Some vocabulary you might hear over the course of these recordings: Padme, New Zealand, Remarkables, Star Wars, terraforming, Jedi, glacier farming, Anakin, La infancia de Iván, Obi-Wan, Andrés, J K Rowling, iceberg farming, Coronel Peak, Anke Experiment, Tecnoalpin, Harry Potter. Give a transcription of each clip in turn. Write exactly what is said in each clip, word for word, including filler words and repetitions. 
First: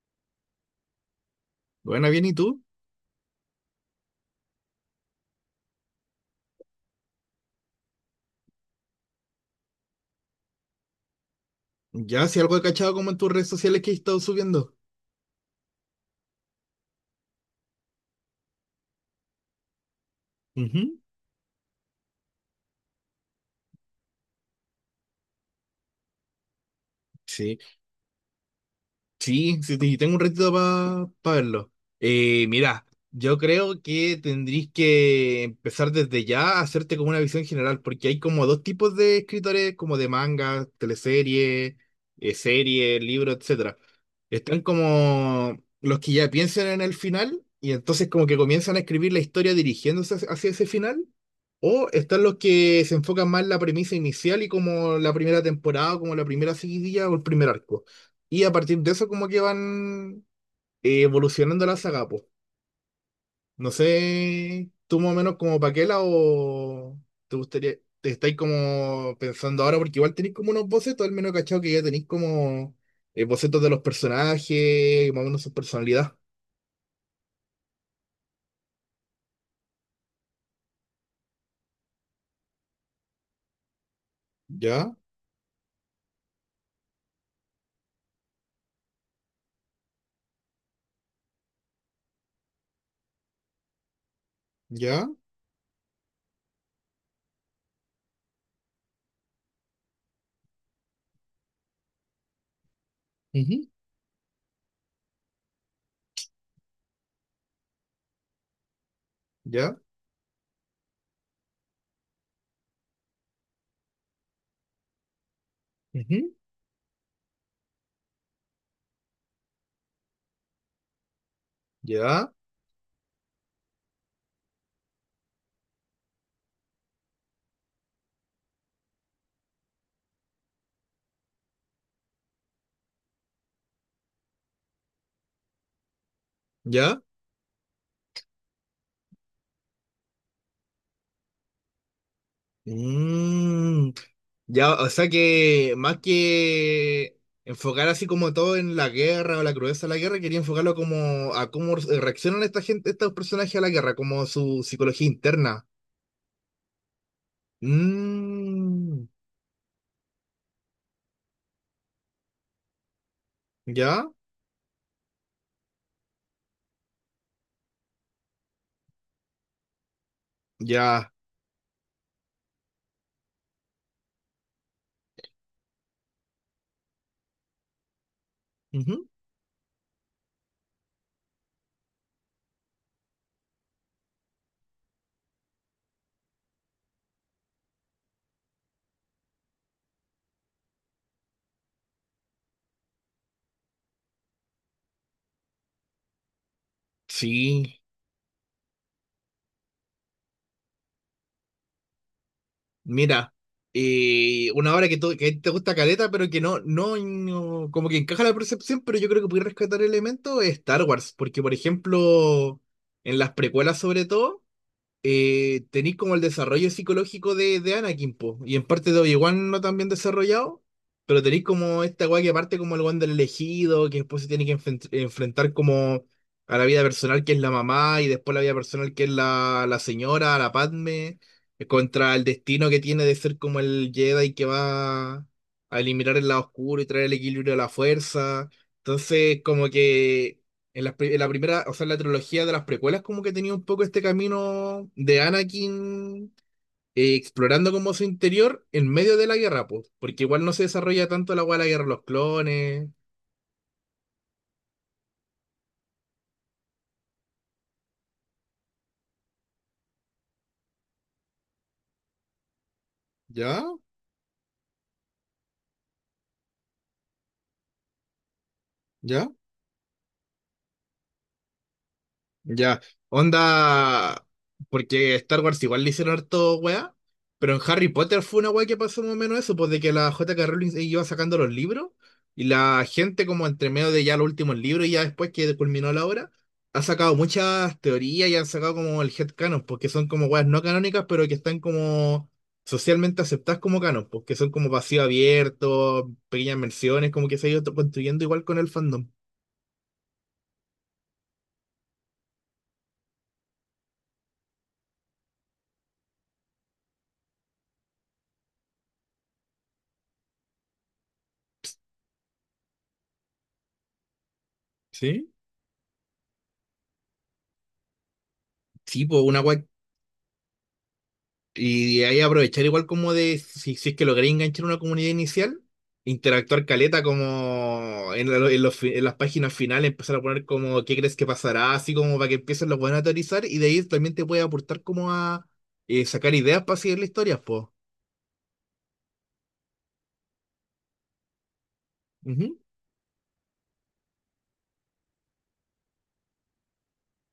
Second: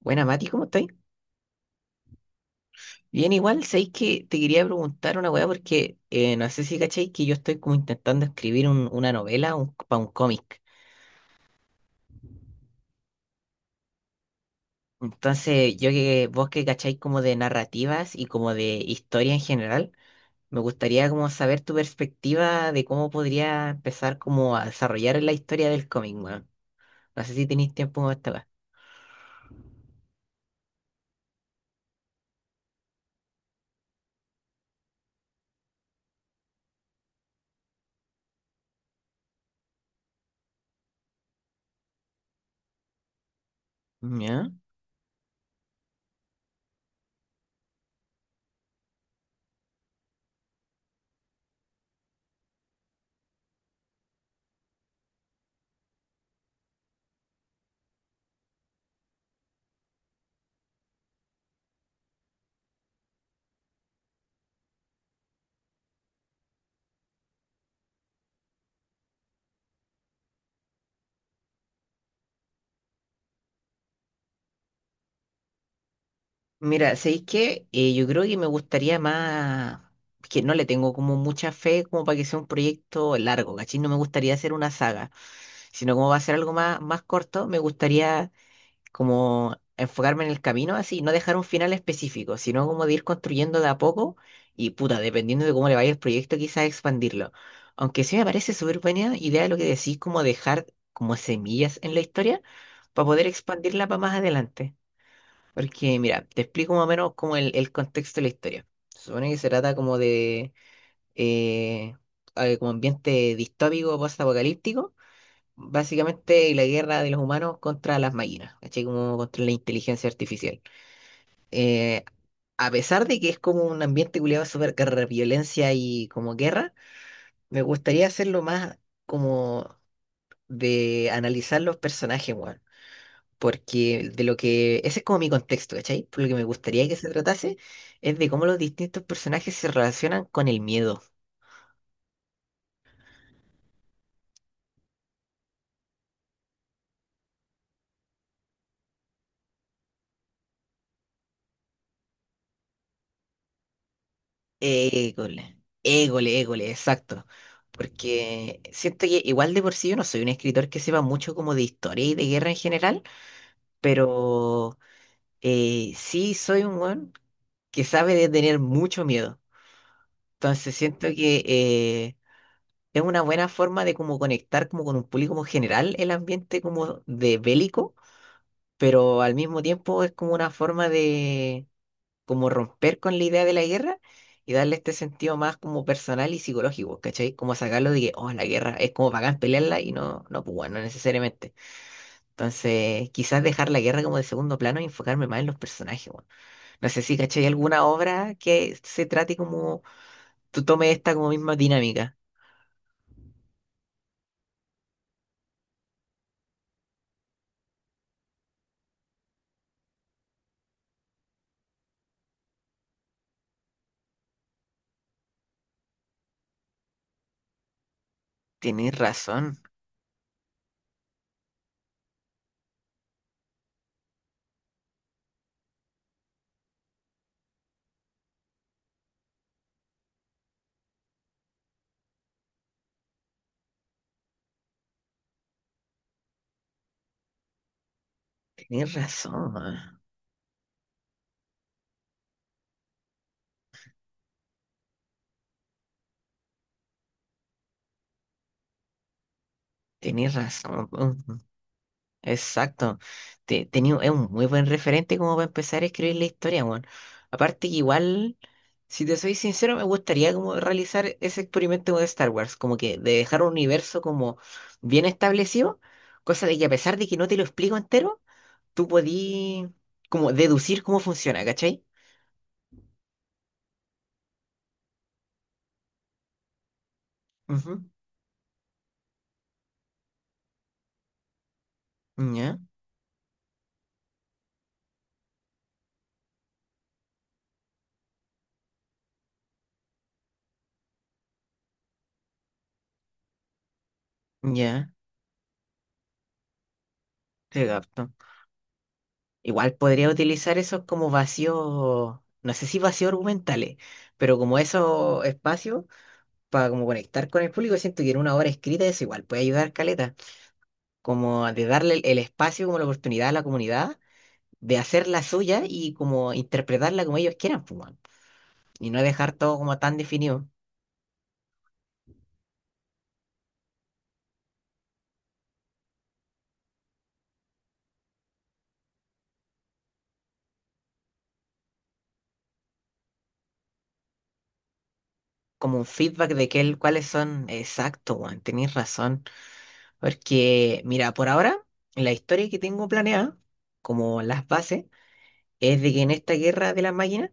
Buena, Mati, ¿cómo estáis? Bueno, bien, ¿y tú? Bien, igual, sabéis que te quería preguntar una weá porque eh, no sé si cacháis que yo estoy como intentando escribir un- una novela un, para un cómic. Ya, si algo he cachado como en tus redes sociales que he estado subiendo. Entonces, yo que vos que cacháis como de narrativas y como de historia en general, me Ujú. gustaría como saber tu perspectiva de cómo podría empezar como a desarrollar la historia del cómic, weón. No sé si Sí, tenéis tiempo para esta weá. sí, sí, te- tengo un ratito para verlo. Eh, mira, yo creo que tendrías que empezar desde ya a hacerte como una visión general, porque hay como dos tipos de escritores, como de manga, teleserie, eh, serie, libro, etcétera. ¿Ya? Están como los que ya piensan en el final y entonces como que comienzan a escribir la historia dirigiéndose hacia hacia ese final. O están los que se enfocan más en la premisa inicial y como la primera temporada, como la primera seguidilla o el primer arco. Y a partir de eso como que van eh, evolucionando la saga, po. No sé, tú más o menos como Paquela o te gustaría, te estáis como pensando ahora porque igual tenéis como unos bocetos, al menos cachado que ya tenéis como eh, bocetos de los personajes, más o menos su personalidad. Mira, ¿sabéis qué? Eh, yo creo que me gustaría más, que no le tengo como mucha fe como para que sea un proyecto largo, ¿cachai? No me gustaría hacer una Ya, saga, sino como va a ser algo más, más corto, me gustaría como enfocarme en el camino así, no dejar un final específico, sino como de ir construyendo de a poco y puta, ya, dependiendo de cómo le vaya el proyecto, quizás expandirlo. Aunque sí me parece súper buena idea lo que decís, como dejar como semillas en la historia para poder ujú, expandirla para más adelante. Porque, mira, te explico más o menos como el, el contexto de la historia. Se supone que se trata ya, como de eh, eh, como ambiente distópico, post-apocalíptico, ujú, básicamente la guerra de los humanos contra las máquinas, ¿cachai? Como contra la inteligencia artificial. Eh, ya, a pesar de que es como un ambiente culiado súper guerra, violencia y como guerra, me gustaría hacerlo más como de analizar los personajes, weón, porque de lo que, ese es como mi contexto, ¿cachai? Por lo que me gustaría que ya. se tratase es de cómo los distintos personajes se relacionan con el miedo. Mm, ya, o sea que más que enfocar así como todo en la guerra o la crudeza de la guerra, quería enfocarlo como a cómo eh, reaccionan esta gente, estos personajes a la guerra, como su psicología Égole, interna. égole, égole, exacto. Porque siento Mm, que igual de por sí yo no soy un escritor que sepa mucho como de historia y de guerra en general, ya, pero eh, sí soy un weón que sabe de tener mucho miedo. Entonces siento ya. que eh, es una buena forma de como conectar como con un público como general el ambiente como de bélico, Ujú. pero al mismo tiempo es como una forma de como romper con la idea de la guerra y darle este sentido más como personal y psicológico, ¿cachai? Como sacarlo de que, oh, la guerra es como bacán pelearla y no, no, pues bueno, no necesariamente. Entonces, quizás dejar la guerra como de segundo plano y enfocarme más en los personajes, weón. No sé si, ¿cachai? Sí, ¿Alguna obra que se trate como tú tomes esta como misma dinámica? mira, eh, una obra que, tú- que te gusta caleta, pero que no, no, no- como que encaja la percepción, pero yo creo que puede rescatar elementos es Star Wars, porque por ejemplo, en las precuelas sobre todo. eh, tenéis como el desarrollo psicológico de, de Anakin, po, y en parte Tenés de Obi-Wan razón, no tan bien desarrollado, pero tenéis como esta weá que parte como el weón del elegido, que después se tiene que enfren- enfrentar como a la vida personal que es la mamá, y después la vida personal que es la, la señora, la Padme, eh, contra el destino que tiene de ser como el Jedi que va a eliminar el lado oscuro y traer el equilibrio a la fuerza. tenés Entonces, razón, como weón. que en la, en la primera, o sea, en la trilogía de las precuelas, como que tenía un poco este camino de Anakin eh, explorando como su interior en medio de la guerra, pues, porque Tenés igual no se razón. desarrolla tanto la hueá de la guerra de los clones. Exacto. Te, tenía, es un muy buen referente como para empezar a escribir la historia, weón. Aparte que igual, si te soy sincero, me gustaría como realizar ese experimento de Star Wars, como que de dejar un ¿Ya? universo como bien establecido, cosa de que a pesar de que no te lo explico entero, tú ¿Ya? podí como deducir cómo funciona, ¿cachai? Ya, onda, porque Star Wars igual le hicieron harto weá, pero en Ujú. Harry Potter fue una weá que pasó más o menos eso, pues de que la J K Rowling iba sacando los libros y Ya, la gente como entre medio de ya los últimos libros y ya después que culminó la obra, ha sacado muchas teorías y han sacado como el headcanon, porque son como weas no canónicas, pero que están como socialmente aceptadas como canon, porque son como ya, vacío abierto, pequeñas menciones, como que se ha ido te capto. construyendo igual con el fandom. Igual podría utilizar esos como vacíos, no sé si vacíos argumentales, pero como esos espacios para como conectar con el público, siento que en una obra escrita es igual, puede ayudar Caleta, como de darle el, el espacio, como la oportunidad a la comunidad de hacer la ¿Sí? suya y como interpretarla como ellos quieran, pues, weón. Y no Sí, pues dejar una todo weá. como tan definido, Y de ahí aprovechar igual como de, si, si es que logré enganchar una comunidad inicial, interactuar caleta como en, la- en los fi- en las páginas finales, empezar a poner como qué crees que pasará, así como para que empiecen los buenos a teorizar y de ahí también te puede aportar como a como un eh, feedback sacar de que ideas para el- seguir la cuáles historia, son, pues. exacto, Juan, tenéis razón, porque mira, por ahora, la historia Ujú. que tengo planeada, como las bases, es de que en esta guerra de las máquinas,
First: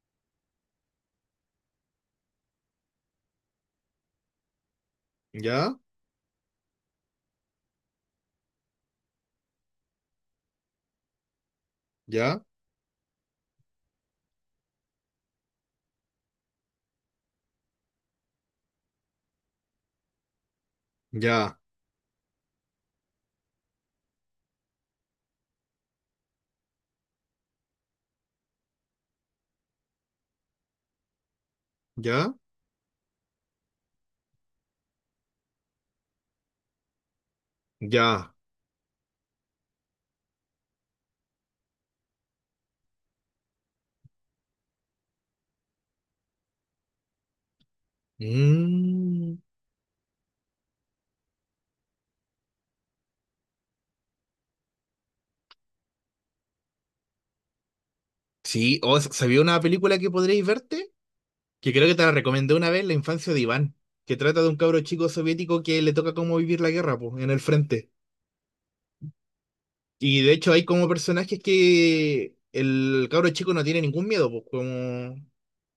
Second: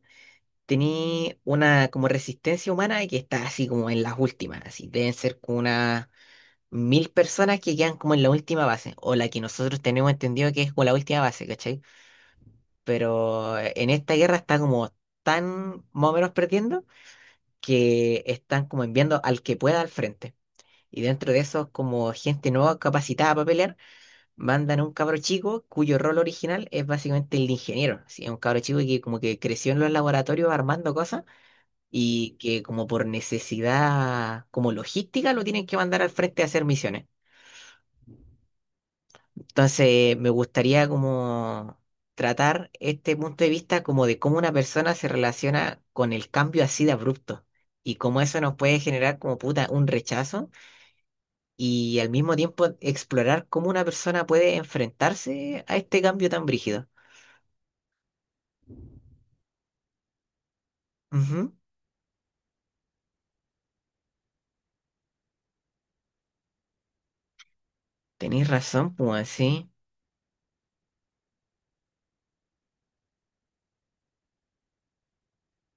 tenía una como resistencia humana que está así como en las últimas, así deben ser como Ya, una mil personas que quedan como en la última base, o la que nosotros tenemos entendido que es como la última base, ¿cachai? ya, Pero eh, en esta guerra está como tan más o menos perdiendo que están como enviando al que pueda al frente. Y dentro de ya, eso, como gente nueva capacitada para pelear, mandan a un cabro chico cuyo rol original es básicamente el de ingeniero. Así, es un cabro chico que como que creció en los laboratorios armando cosas ya, y que como por necesidad como logística lo tienen que mandar al frente a hacer misiones. ya. Entonces, me gustaría como tratar este punto de vista como de cómo una persona se relaciona con el cambio así de abrupto y cómo eso nos puede generar como Mm. puta un rechazo y al mismo tiempo explorar cómo una persona puede enfrentarse a este cambio tan brígido. Sí, o s- ¿sabía una película que podréis verte? Ujú. Que creo que te la recomendé una vez, La infancia de Iván, que trata de un cabro chico soviético que le toca cómo vivir la guerra, pues, en el frente. Tenéis razón, pues así. Y de hecho hay como personajes que el cabro chico no tiene ningún miedo, pues, como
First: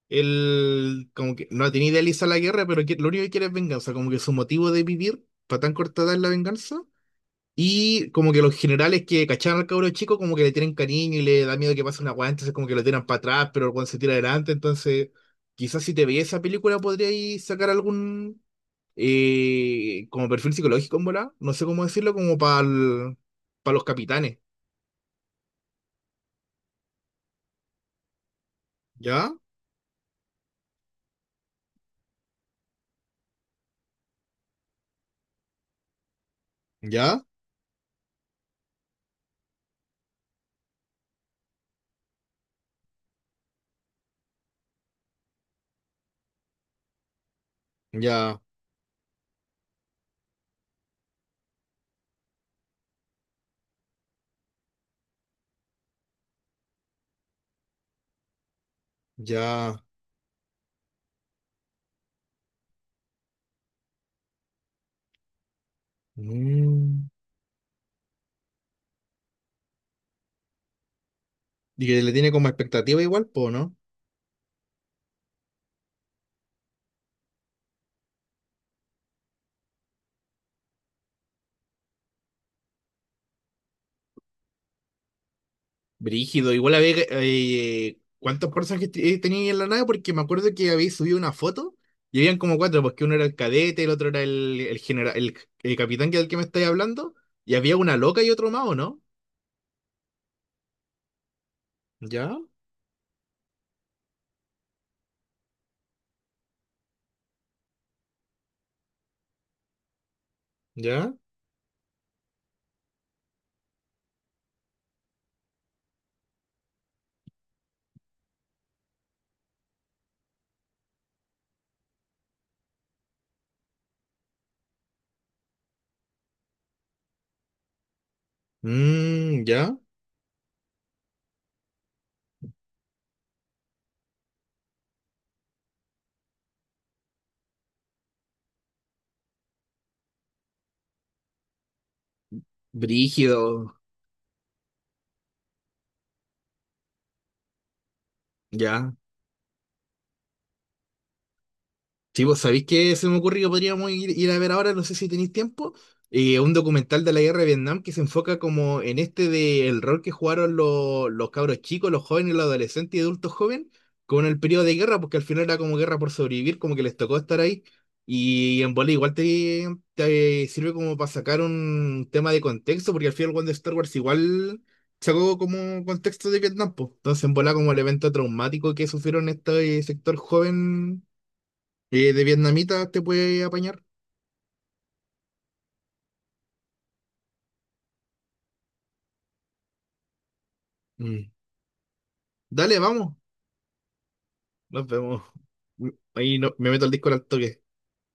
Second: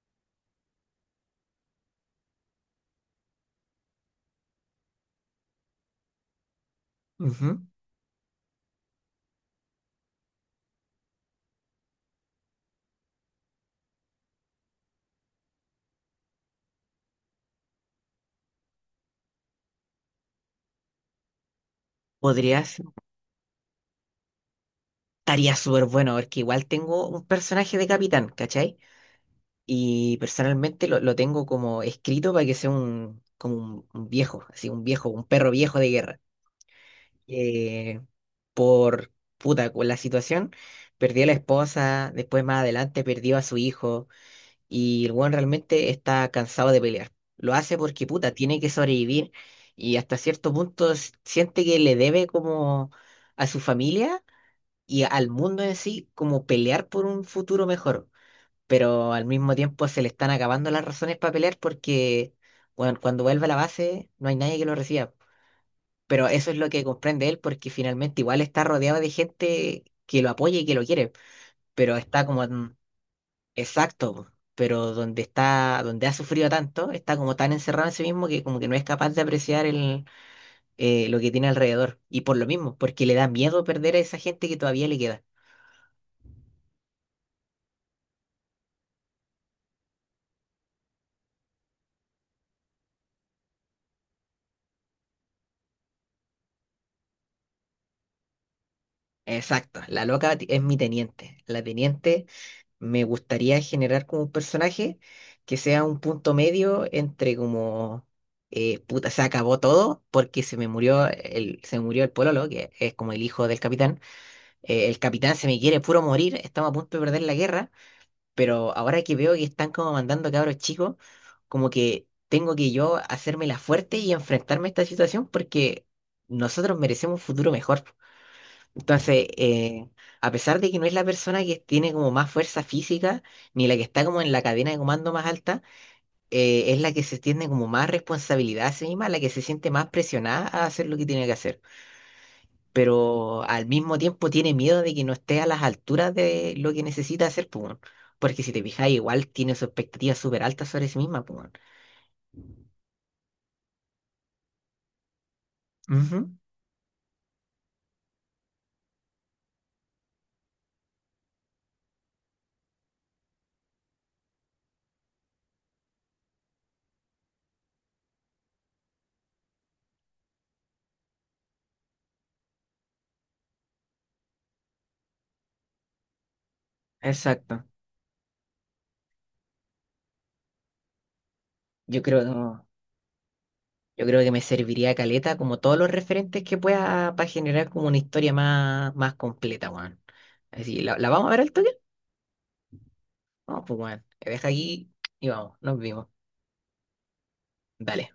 él como que no tiene idealiza la guerra, pero que- lo único que quiere es venganza, como que su motivo de vivir para tan cortada es la venganza. Ujú. Y como que los generales que cacharon al cabro chico, como que le tienen cariño y le da miedo que pase una weá, entonces como que lo tiran para atrás, pero cuando se tira adelante, entonces quizás si te veías esa película podríais sacar algún eh, como perfil psicológico en volá, no sé cómo decirlo, como para Podría ser- los capitanes. Estaría súper bueno porque igual tengo un personaje de capitán, ¿cachai? ¿Ya? Y personalmente lo, lo tengo como escrito para que sea un, como un, un viejo, así un viejo, un perro viejo de guerra. ¿Ya? Eh, por puta, con la situación, perdió a la esposa, después más adelante perdió a su hijo, y el weón realmente está cansado de pelear. Lo hace porque puta, ¿Ya? tiene que sobrevivir y hasta cierto punto s- siente que le debe como a su familia y al mundo en sí como pelear por un futuro mejor, pero al mismo ¿Ya? tiempo se le están acabando las razones para pelear porque, bueno, cuando vuelve a la base no hay nadie que lo reciba. Pero eso es lo que Mm. comprende él porque finalmente igual está rodeado de gente que lo apoya y que lo quiere, Y pero que le está tiene como como en- expectativa igual, po, ¿no? exacto, po, pero donde está, donde ha sufrido tanto, está como tan encerrado en sí mismo que como que no es capaz de apreciar el, eh, lo que tiene alrededor. Y por lo mismo, porque le da miedo perder a esa gente que todavía le queda. Brígido, igual a ver eh, cuántos personajes te- eh, tenía ahí en la nave, porque me acuerdo que habéis subido una foto y habían como cuatro, porque uno era el cadete, el otro era el, el general, el, el capitán que del que me estáis hablando, y había una loca y otro más, ¿o no? Exacto, la loca ti- es mi teniente. La teniente, Ya, me gustaría generar como un personaje que sea un punto medio entre como eh, puta, se acabó todo porque se me murió ya, el, se me murió el pololo, que es como el hijo del capitán. Eh, el capitán se me quiere puro morir, estamos a punto de perder la guerra, pero ahora que veo que están como mandando cabros chicos, como que tengo que yo hacerme la fuerte y enfrentarme a esta situación porque nosotros merecemos un futuro mejor. Entonces, mm, ya, eh, a pesar de que no es la persona que tiene como más fuerza física, ni la que está como en la cadena de comando más alta, eh, es la que se tiene como más responsabilidad a sí misma, la que se siente más presionada a hacer lo que tiene que hacer. Pero al brígido, mismo tiempo tiene miedo de que no esté a las alturas de lo que necesita hacer, pues, weón. Porque si te fijas, ya. igual tiene sus expectativas súper altas sobre sí misma, pues, weón. Sí, vos sabéis que se me ocurrió podríamos ir, ir a ver ahora, no sé si tenéis tiempo, Ujú. eh, un documental de la guerra de Vietnam que se enfoca como en este de el rol que jugaron los, los cabros chicos, los jóvenes, los adolescentes y adultos jóvenes con el periodo de guerra, porque al final era como guerra por sobrevivir, como que les tocó estar ahí. Y en bola igual te, te sirve como para sacar un tema de contexto, porque al final cuando Star Wars igual sacó como contexto de Vietnam, pues. Entonces en bola Exacto. como el evento traumático que sufrieron este sector joven Yo eh, de creo, vietnamita te puede apañar. Yo creo que me serviría caleta como todos los referentes que pueda para generar como una historia más, más completa, weón. Así, ¿la, la vamos a Mm. ver al toque? Dale, vamos. Vamos, pues, weón. Me deja Nos aquí vemos. y vamos, nos vimos. Ahí no, me meto al disco al toque. Dale.